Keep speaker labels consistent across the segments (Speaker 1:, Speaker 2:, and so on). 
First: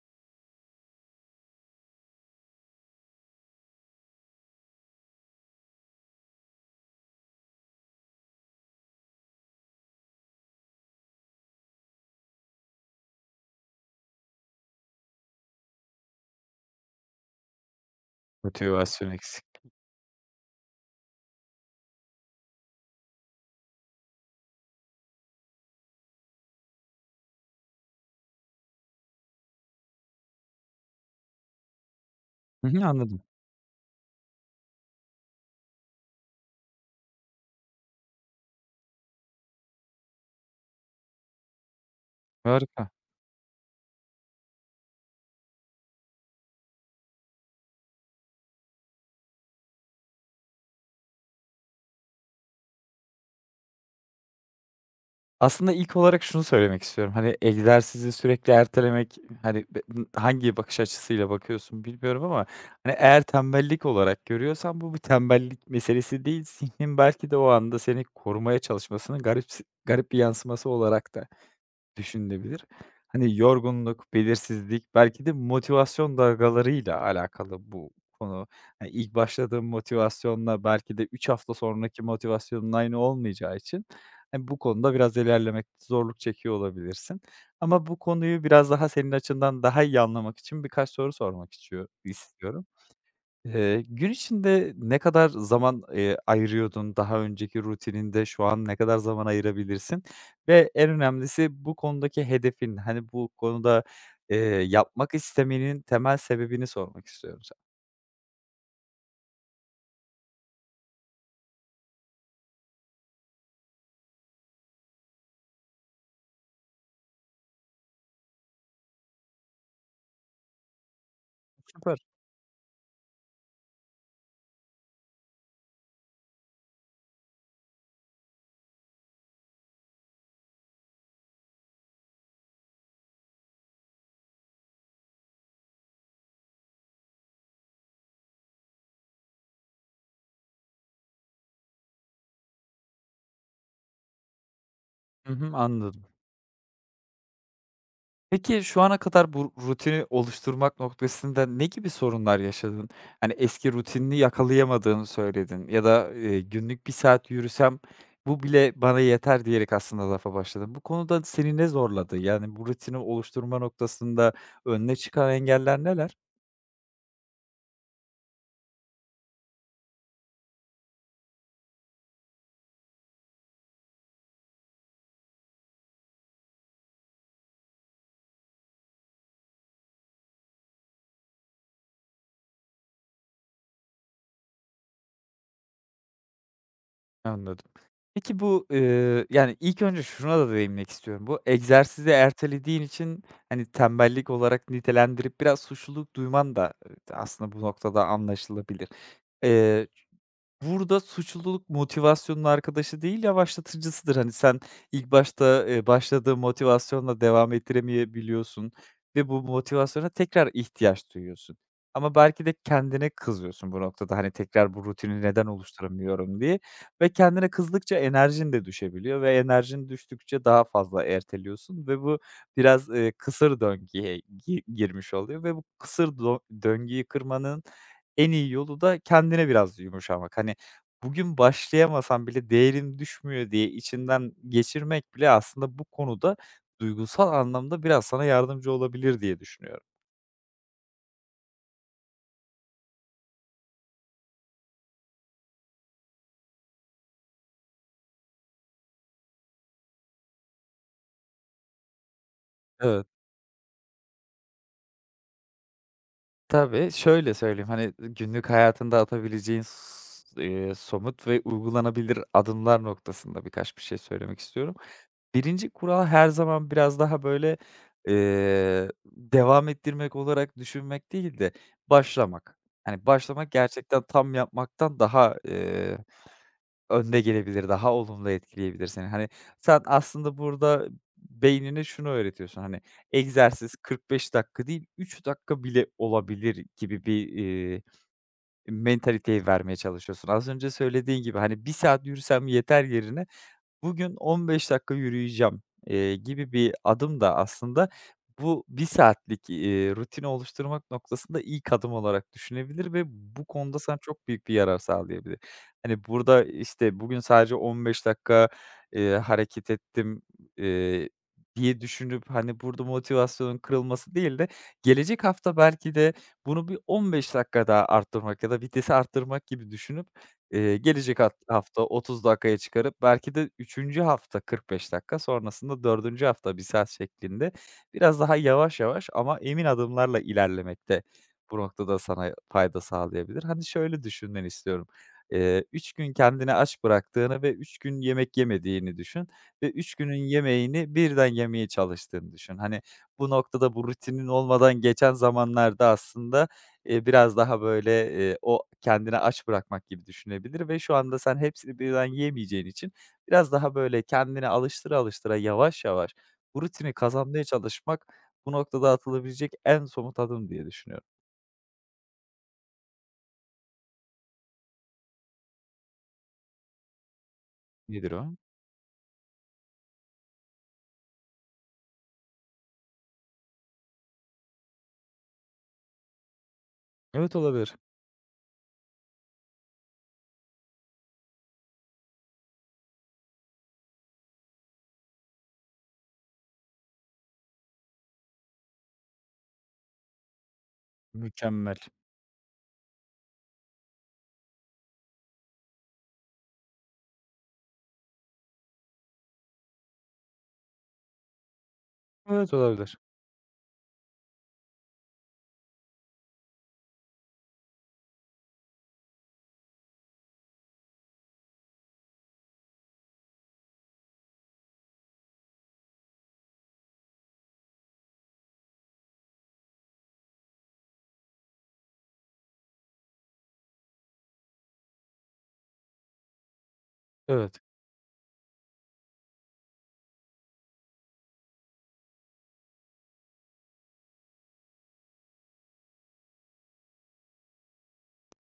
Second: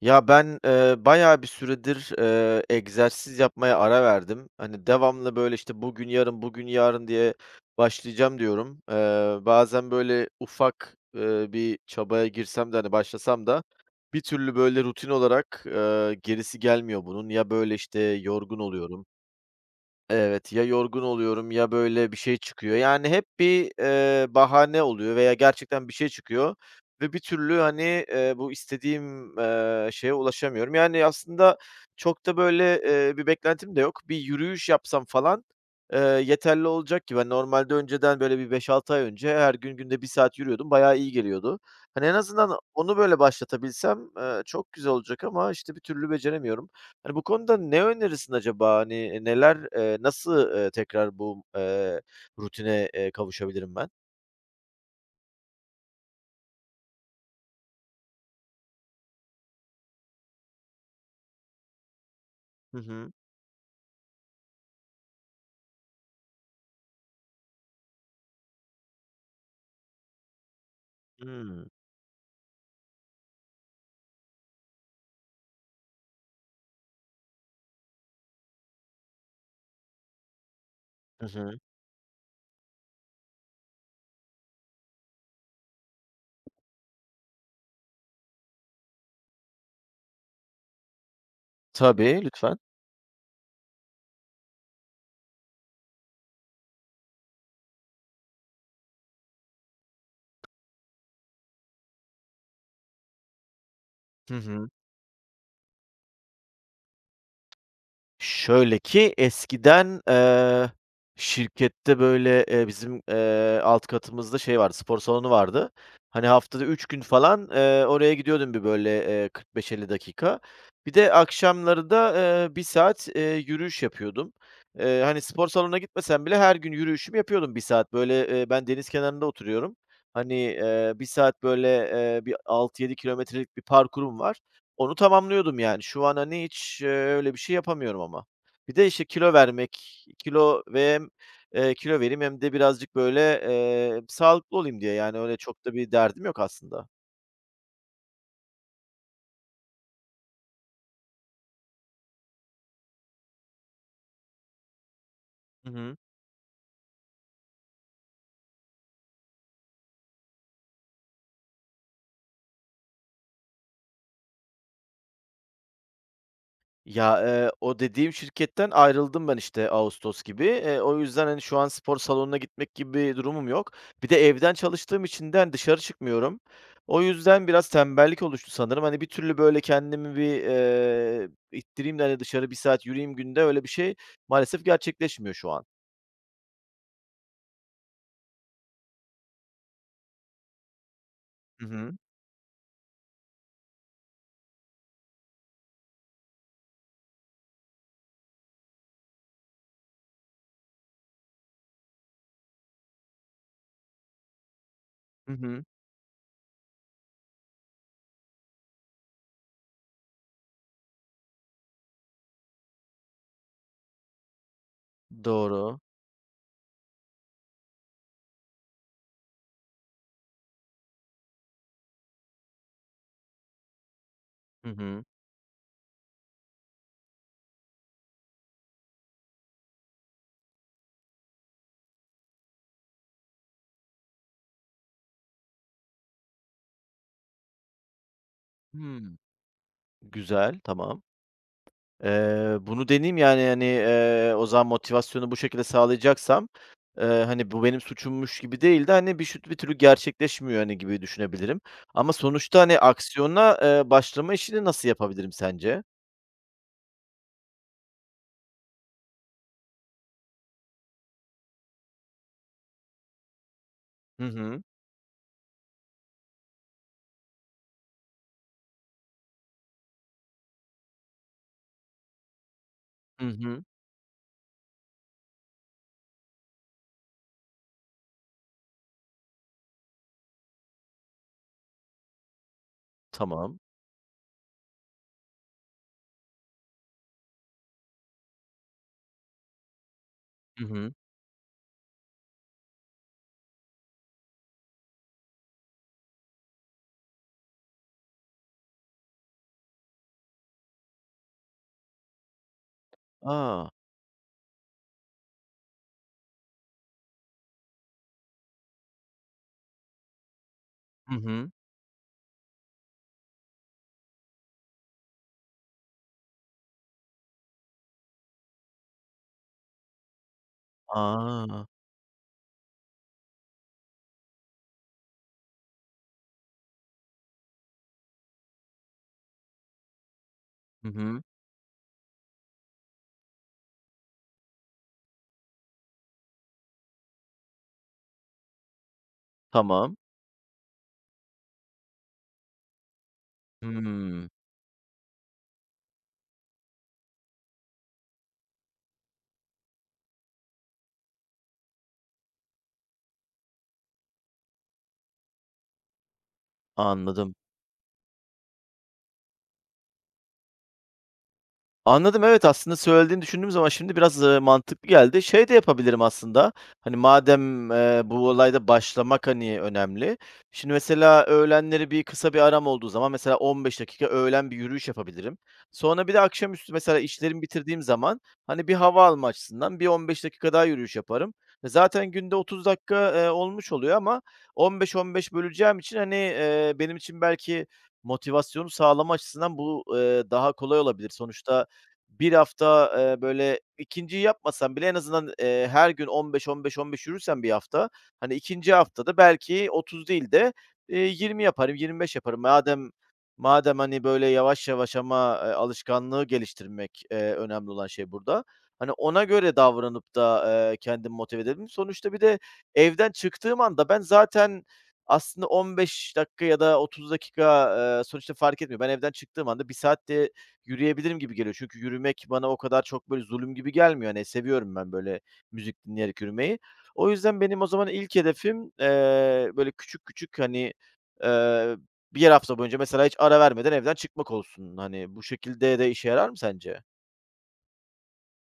Speaker 1: Ya, ben, bayağı bir süredir, egzersiz yapmaya ara verdim. Hani, devamlı, böyle, işte, "Bugün, yarın, bugün, yarın." diye başlayacağım diyorum. Bazen, böyle, ufak, bir çabaya girsem de, hani, başlasam da bir türlü, böyle, rutin olarak, gerisi gelmiyor bunun. Ya, böyle, işte, yorgun oluyorum.
Speaker 2: Motivasyon eksik.
Speaker 1: Evet, ya yorgun oluyorum ya böyle bir şey çıkıyor. Yani hep bir, bahane oluyor veya gerçekten bir şey çıkıyor ve bir türlü, hani, bu istediğim, şeye ulaşamıyorum. Yani aslında çok da
Speaker 2: Hı
Speaker 1: böyle,
Speaker 2: hı, anladım.
Speaker 1: bir beklentim de yok. Bir yürüyüş yapsam falan, yeterli olacak gibi. Hani, normalde önceden böyle bir 5-6 ay önce her gün günde bir saat yürüyordum, bayağı iyi geliyordu. Hani, en azından
Speaker 2: Harika.
Speaker 1: onu böyle başlatabilsem, çok güzel olacak ama, işte, bir türlü beceremiyorum. Hani, bu konuda ne önerirsin acaba? Hani, neler, nasıl, tekrar bu, rutine, kavuşabilirim ben?
Speaker 2: Aslında ilk olarak şunu söylemek istiyorum. Hani egzersizi sürekli ertelemek, hani, hangi bakış açısıyla bakıyorsun bilmiyorum ama,
Speaker 1: Hı
Speaker 2: hani,
Speaker 1: hı.
Speaker 2: eğer tembellik olarak görüyorsan bu bir tembellik meselesi değil. Zihnin belki de o anda seni korumaya çalışmasının garip garip bir yansıması olarak da
Speaker 1: Hımm.
Speaker 2: düşünülebilir. Hani yorgunluk, belirsizlik, belki de motivasyon dalgalarıyla alakalı bu konu. Hani ilk başladığın motivasyonla belki de
Speaker 1: Hı
Speaker 2: üç hafta
Speaker 1: hı.
Speaker 2: sonraki motivasyonun aynı olmayacağı için, hani, bu konuda biraz ilerlemekte zorluk çekiyor olabilirsin. Ama bu konuyu biraz daha senin açından daha iyi anlamak için birkaç soru sormak istiyor
Speaker 1: Tabii, lütfen.
Speaker 2: istiyorum. Gün içinde ne kadar zaman, ayırıyordun daha önceki rutininde? Şu an ne kadar zaman ayırabilirsin? Ve en önemlisi bu konudaki hedefin, hani, bu konuda,
Speaker 1: Hı
Speaker 2: eee,
Speaker 1: hı.
Speaker 2: yapmak istemenin temel sebebini sormak istiyorum sana.
Speaker 1: Şöyle ki, eskiden, şirkette, böyle, bizim, alt katımızda şey vardı, spor salonu vardı. Hani, haftada 3 gün falan, oraya gidiyordum bir, böyle, 45-50 dakika. Bir de akşamları
Speaker 2: Süper.
Speaker 1: da, 1 saat, yürüyüş yapıyordum. Hani, spor salonuna gitmesem bile her gün yürüyüşümü yapıyordum bir saat. Böyle, ben deniz kenarında oturuyorum. Hani, 1 saat, böyle, bir 6-7 kilometrelik bir parkurum var. Onu tamamlıyordum yani. Şu an, hani, hiç, öyle bir şey yapamıyorum ama. Bir de, işte, kilo vermek, kilo ve hem, kilo vereyim hem de birazcık, böyle, sağlıklı olayım diye. Yani
Speaker 2: Hı
Speaker 1: öyle
Speaker 2: hı,
Speaker 1: çok da bir
Speaker 2: anladım.
Speaker 1: derdim yok aslında.
Speaker 2: Peki, şu ana kadar bu rutini oluşturmak noktasında ne gibi sorunlar yaşadın? Hani, eski rutinini yakalayamadığını söyledin
Speaker 1: Hı
Speaker 2: ya
Speaker 1: hı.
Speaker 2: da, "Günlük bir saat yürüsem bu bile bana yeter." diyerek aslında lafa başladın. Bu konuda seni ne zorladı? Yani, bu rutini oluşturma noktasında önüne çıkan engeller neler?
Speaker 1: Ya, o dediğim şirketten ayrıldım ben, işte, ağustos gibi. O yüzden, hani, şu an spor salonuna gitmek gibi bir durumum yok. Bir de evden çalıştığım için de, hani, dışarı çıkmıyorum. O yüzden biraz tembellik oluştu sanırım. Hani, bir türlü, böyle, kendimi bir, ittireyim de, hani, dışarı bir saat yürüyeyim günde, öyle bir şey maalesef gerçekleşmiyor şu an.
Speaker 2: Anladım. Peki bu, yani, ilk önce şuna da değinmek istiyorum. Bu
Speaker 1: Hı hı.
Speaker 2: egzersizi ertelediğin için, hani, tembellik olarak nitelendirip biraz suçluluk duyman da, aslında bu noktada anlaşılabilir. Burada suçluluk motivasyonun arkadaşı değil, yavaşlatıcısıdır. Hani, sen ilk
Speaker 1: Hı hı.
Speaker 2: başta, başladığın motivasyonla devam ettiremeyebiliyorsun ve bu motivasyona tekrar ihtiyaç duyuyorsun. Ama belki de kendine kızıyorsun bu noktada, hani, tekrar bu rutini neden
Speaker 1: Doğru.
Speaker 2: oluşturamıyorum diye ve kendine kızdıkça enerjin de düşebiliyor ve enerjin düştükçe daha fazla erteliyorsun ve bu biraz, kısır döngüye
Speaker 1: Hı hı.
Speaker 2: girmiş oluyor ve bu kısır döngüyü kırmanın en iyi yolu da kendine biraz yumuşamak. Hani, bugün başlayamasan bile değerin düşmüyor diye içinden geçirmek bile aslında bu konuda duygusal anlamda biraz sana yardımcı
Speaker 1: Hımm.
Speaker 2: olabilir diye düşünüyorum.
Speaker 1: Güzel, tamam. Bunu deneyeyim, yani, hani, o zaman motivasyonu bu şekilde sağlayacaksam, hani, bu benim suçummuş gibi değil de, hani, bir şut bir türlü gerçekleşmiyor, hani, gibi düşünebilirim. Ama sonuçta, hani,
Speaker 2: Evet.
Speaker 1: aksiyona, başlama işini nasıl yapabilirim sence?
Speaker 2: Tabii, şöyle söyleyeyim, hani, günlük hayatında atabileceğin somut ve uygulanabilir adımlar noktasında birkaç bir şey
Speaker 1: Hı
Speaker 2: söylemek
Speaker 1: hı.
Speaker 2: istiyorum. Birinci kural her zaman biraz daha böyle, devam ettirmek olarak düşünmek değil de başlamak. Hani,
Speaker 1: Hı
Speaker 2: başlamak
Speaker 1: hı.
Speaker 2: gerçekten tam yapmaktan daha, önde gelebilir, daha olumlu etkileyebilir seni. Hani, sen aslında burada beynine şunu öğretiyorsun, hani,
Speaker 1: Tamam.
Speaker 2: egzersiz 45 dakika değil, 3 dakika bile olabilir gibi bir, mentaliteyi vermeye çalışıyorsun. Az
Speaker 1: Hı
Speaker 2: önce
Speaker 1: hı.
Speaker 2: söylediğin gibi, hani, bir saat yürüsem yeter yerine bugün 15 dakika yürüyeceğim, gibi bir adım da aslında bu bir saatlik, rutini oluşturmak noktasında ilk adım olarak düşünebilir ve bu
Speaker 1: A!
Speaker 2: konuda sana çok büyük bir yarar sağlayabilir. Hani, burada, işte, bugün sadece 15 dakika, hareket ettim, eee,
Speaker 1: Hı hı.
Speaker 2: diye düşünüp, hani, burada motivasyonun kırılması değil de gelecek hafta belki de bunu bir 15 dakika daha arttırmak ya da vitesi arttırmak gibi düşünüp gelecek
Speaker 1: A!
Speaker 2: hafta 30 dakikaya çıkarıp belki de üçüncü hafta 45 dakika, sonrasında dördüncü hafta bir saat şeklinde biraz daha yavaş yavaş ama emin adımlarla
Speaker 1: Hı
Speaker 2: ilerlemekte de
Speaker 1: hı.
Speaker 2: bu noktada sana fayda sağlayabilir. Hani, şöyle düşünmeni istiyorum. 3 gün kendini aç bıraktığını ve 3 gün yemek yemediğini düşün ve 3
Speaker 1: Tamam.
Speaker 2: günün yemeğini birden yemeye çalıştığını düşün. Hani, bu noktada bu rutinin
Speaker 1: Hımm.
Speaker 2: olmadan geçen zamanlarda aslında biraz daha, böyle, o kendini aç bırakmak gibi düşünebilir ve şu anda sen hepsini birden yiyemeyeceğin için biraz daha, böyle, kendini alıştıra alıştıra yavaş yavaş bu rutini
Speaker 1: Anladım.
Speaker 2: kazanmaya çalışmak bu noktada atılabilecek en somut adım diye düşünüyorum.
Speaker 1: Anladım, evet, aslında söylediğini düşündüğüm zaman şimdi biraz, mantıklı geldi. Şey de yapabilirim aslında, hani, madem,
Speaker 2: Nedir
Speaker 1: bu
Speaker 2: o?
Speaker 1: olayda başlamak, hani, önemli. Şimdi mesela öğlenleri bir kısa bir aram olduğu zaman mesela 15 dakika öğlen bir yürüyüş yapabilirim. Sonra bir de akşamüstü mesela
Speaker 2: Evet,
Speaker 1: işlerimi
Speaker 2: olabilir.
Speaker 1: bitirdiğim zaman, hani, bir hava alma açısından bir 15 dakika daha yürüyüş yaparım. E, zaten günde 30 dakika, olmuş oluyor ama 15-15 böleceğim için, hani, benim için belki motivasyonu sağlama açısından bu, daha kolay olabilir. Sonuçta
Speaker 2: Mükemmel.
Speaker 1: bir hafta, böyle ikinciyi yapmasam bile en azından, her gün 15, 15, 15 yürürsem bir hafta, hani, ikinci haftada belki 30 değil de, 20 yaparım, 25 yaparım.
Speaker 2: Evet,
Speaker 1: Madem
Speaker 2: olabilir.
Speaker 1: madem, hani, böyle yavaş yavaş ama, alışkanlığı geliştirmek, önemli olan şey burada. Hani, ona göre davranıp da, kendimi motive edelim. Sonuçta bir de evden çıktığım anda ben zaten aslında 15 dakika ya da 30 dakika, sonuçta fark etmiyor. Ben evden çıktığım anda 1 saat yürüyebilirim gibi geliyor. Çünkü yürümek bana o kadar çok böyle zulüm gibi gelmiyor. Hani seviyorum ben böyle müzik dinleyerek yürümeyi. O yüzden
Speaker 2: Evet.
Speaker 1: benim o zaman ilk hedefim, böyle küçük küçük, hani, eee, 1 hafta boyunca mesela hiç ara vermeden evden çıkmak olsun. Hani, bu şekilde de işe yarar mı sence?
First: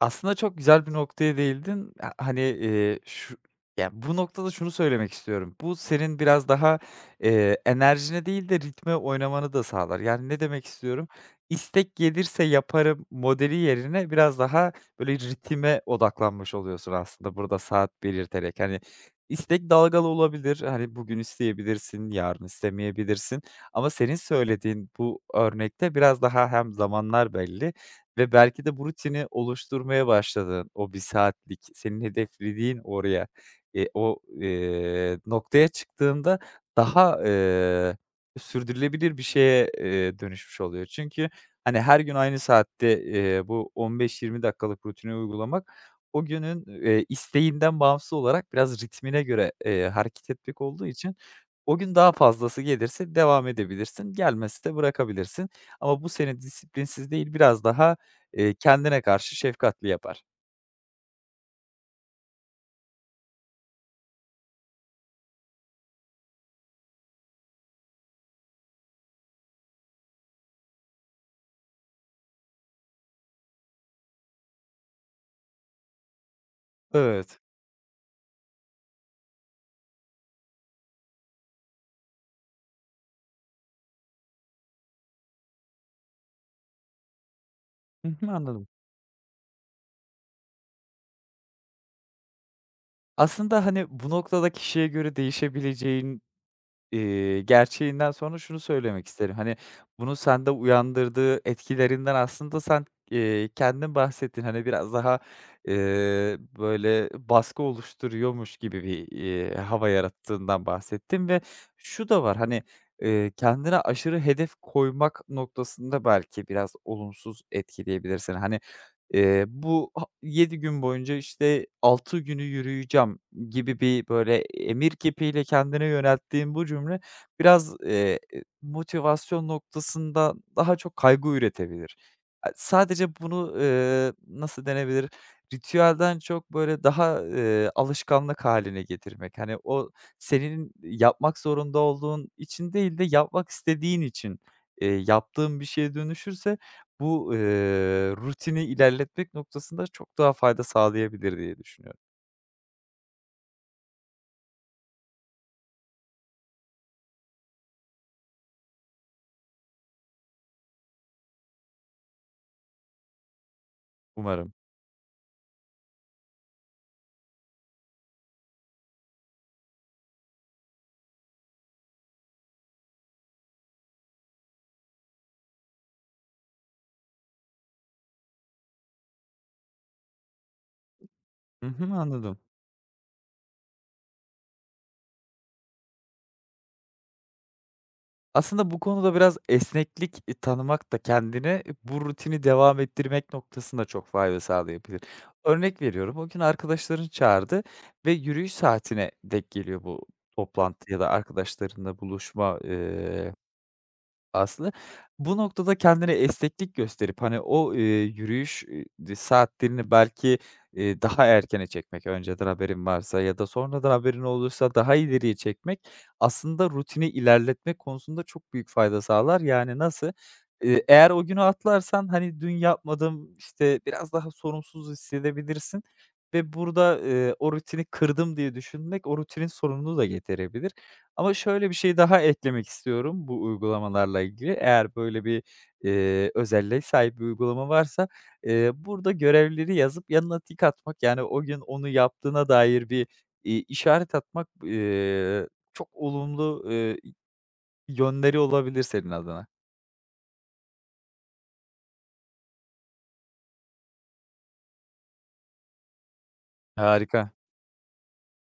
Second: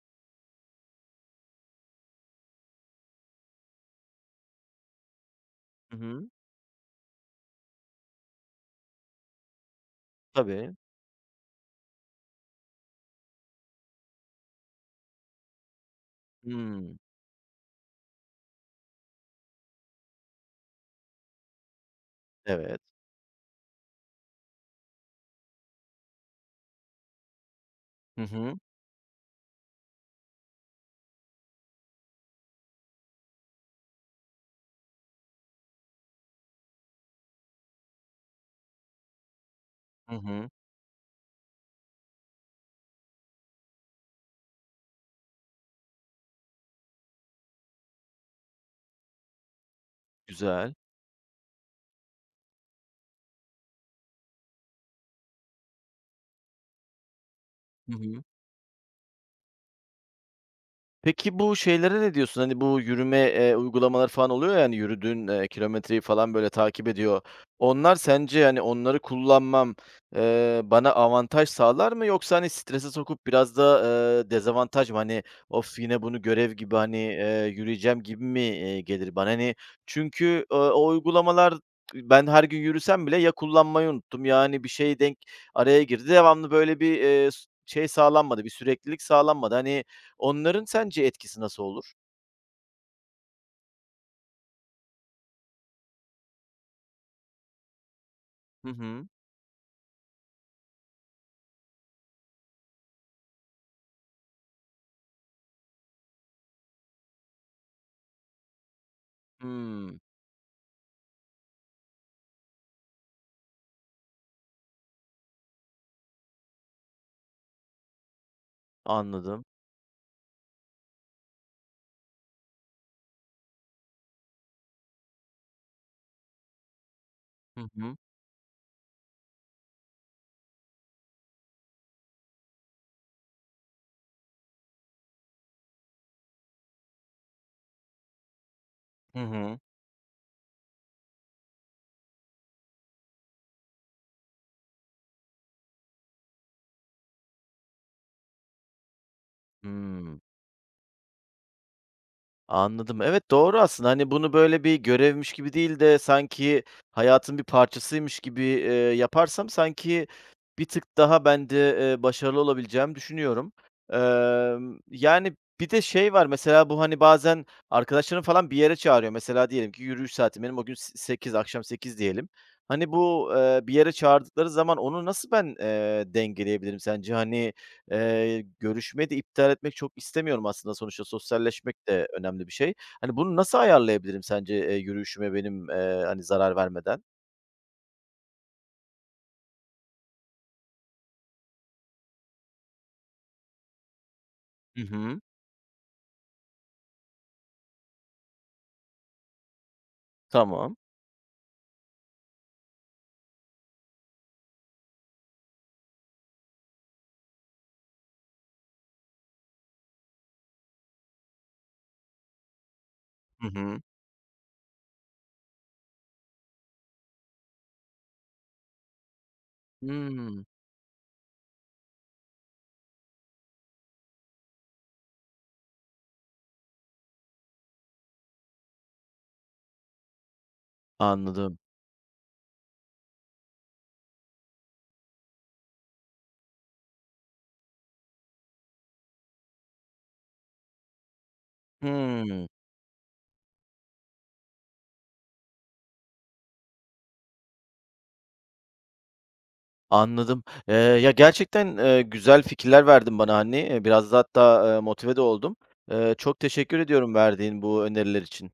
Speaker 2: Aslında çok güzel bir noktaya değildin. Ha hani, yani bu noktada şunu söylemek istiyorum. Bu
Speaker 1: Hı
Speaker 2: senin
Speaker 1: hı.
Speaker 2: biraz daha, enerjine değil de ritme oynamanı da sağlar. Yani ne demek
Speaker 1: Tabii.
Speaker 2: istiyorum? İstek gelirse yaparım modeli yerine biraz daha böyle ritme odaklanmış oluyorsun
Speaker 1: Hımm.
Speaker 2: aslında burada saat belirterek. Hani, istek dalgalı olabilir. Hani, bugün isteyebilirsin, yarın
Speaker 1: Evet.
Speaker 2: istemeyebilirsin ama senin söylediğin bu örnekte biraz daha hem zamanlar belli
Speaker 1: Hı
Speaker 2: ve
Speaker 1: hı.
Speaker 2: belki de bu rutini oluşturmaya başladın o bir saatlik senin hedeflediğin oraya, noktaya çıktığında daha, sürdürülebilir bir şeye,
Speaker 1: Hı hı.
Speaker 2: dönüşmüş oluyor. Çünkü, hani, her gün aynı saatte, bu 15-20 dakikalık rutini uygulamak o günün, isteğinden bağımsız olarak biraz ritmine göre, hareket etmek
Speaker 1: Güzel.
Speaker 2: olduğu için o gün daha fazlası gelirse devam edebilirsin, gelmezse de bırakabilirsin. Ama bu seni disiplinsiz değil, biraz daha,
Speaker 1: Hı hı.
Speaker 2: Kendine karşı şefkatli yapar.
Speaker 1: Peki bu şeylere ne diyorsun? Hani bu yürüme, uygulamaları falan oluyor ya, hani yürüdüğün, kilometreyi falan böyle takip ediyor. Onlar sence, hani, onları kullanmam, bana avantaj sağlar mı yoksa, hani, strese sokup biraz da, dezavantaj mı? Hani, "Of, yine bunu görev gibi, hani,
Speaker 2: Evet.
Speaker 1: yürüyeceğim." gibi mi, gelir bana? Hani, çünkü, o uygulamalar ben her gün yürüsem bile ya kullanmayı unuttum ya, hani, bir şey denk araya girdi. Devamlı böyle bir, şey
Speaker 2: Hı hı,
Speaker 1: sağlanmadı, bir
Speaker 2: anladım.
Speaker 1: süreklilik sağlanmadı. Hani, onların sence etkisi nasıl olur?
Speaker 2: Aslında, hani, bu noktada kişiye göre değişebileceğin, gerçeğinden sonra şunu
Speaker 1: Hı hı.
Speaker 2: söylemek isterim. Hani, bunun sende uyandırdığı etkilerinden aslında sen, kendin bahsettin. Hani, biraz daha, böyle baskı oluşturuyormuş gibi bir, hava
Speaker 1: Hımm.
Speaker 2: yarattığından bahsettin ve şu da var, hani, kendine aşırı hedef koymak noktasında belki biraz olumsuz etkileyebilirsin. Hani,
Speaker 1: Anladım.
Speaker 2: Bu 7 gün boyunca, işte, 6 günü yürüyeceğim gibi bir, böyle, emir kipiyle kendine yönelttiğin bu cümle
Speaker 1: Hı
Speaker 2: biraz,
Speaker 1: hı.
Speaker 2: motivasyon noktasında daha çok kaygı üretebilir. A sadece bunu, nasıl denebilir, ritüelden çok, böyle, daha, alışkanlık haline
Speaker 1: Hı
Speaker 2: getirmek. Hani,
Speaker 1: hı.
Speaker 2: o senin yapmak zorunda olduğun için değil de yapmak istediğin için, yaptığın bir şeye dönüşürse bu, rutini ilerletmek noktasında çok
Speaker 1: Hımm.
Speaker 2: daha fayda sağlayabilir diye düşünüyorum.
Speaker 1: Anladım. Evet, doğru aslında. Hani, bunu böyle bir görevmiş gibi değil de sanki hayatın bir parçasıymış gibi, yaparsam sanki bir tık daha bence, başarılı olabileceğimi düşünüyorum.
Speaker 2: Umarım.
Speaker 1: Yani, bir de şey var mesela bu, hani, bazen arkadaşlarım falan bir yere çağırıyor. Mesela diyelim ki yürüyüş saati. Benim o gün sekiz, akşam 8 diyelim. Hani, bu, bir yere çağırdıkları zaman onu nasıl ben, dengeleyebilirim sence? Hani, görüşmeyi de iptal etmek çok istemiyorum aslında sonuçta
Speaker 2: Hı
Speaker 1: sosyalleşmek
Speaker 2: hı,
Speaker 1: de
Speaker 2: anladım.
Speaker 1: önemli bir şey. Hani, bunu nasıl ayarlayabilirim sence, yürüyüşüme benim, hani, zarar vermeden?
Speaker 2: Aslında bu konuda biraz esneklik, tanımak da kendine bu rutini devam ettirmek noktasında çok fayda
Speaker 1: Hı
Speaker 2: sağlayabilir.
Speaker 1: hı.
Speaker 2: Örnek veriyorum, o gün arkadaşların çağırdı ve yürüyüş saatine denk geliyor bu
Speaker 1: Tamam.
Speaker 2: toplantı ya da arkadaşlarınla buluşma, Aslı. Bu noktada kendine esneklik gösterip, hani, o, yürüyüş, saatlerini belki, daha erkene çekmek, önceden haberin varsa ya da
Speaker 1: Hı hı.
Speaker 2: sonradan haberin olursa daha ileriye çekmek, aslında rutini ilerletmek konusunda çok büyük fayda sağlar. Yani nasıl?
Speaker 1: Hımm.
Speaker 2: Eğer o günü atlarsan, hani, dün yapmadım, işte, biraz daha sorumsuz hissedebilirsin ve burada, o rutini kırdım diye düşünmek, o rutinin sorununu da getirebilir. Ama
Speaker 1: Anladım.
Speaker 2: şöyle bir şey daha eklemek istiyorum bu uygulamalarla ilgili. Eğer böyle bir, özelliğe sahip bir uygulama varsa, burada görevleri yazıp yanına tik atmak, yani, o gün onu
Speaker 1: Hımm.
Speaker 2: yaptığına dair bir, işaret atmak, çok olumlu, yönleri olabilir senin adına.
Speaker 1: Anladım. Ya, gerçekten, güzel fikirler verdin bana, hani. Biraz da hatta, motive de oldum. Çok teşekkür ediyorum
Speaker 2: Harika.
Speaker 1: verdiğin bu öneriler için.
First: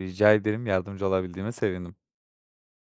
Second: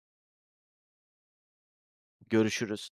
Speaker 2: Rica ederim. Yardımcı olabildiğime sevindim.
Speaker 1: Görüşürüz.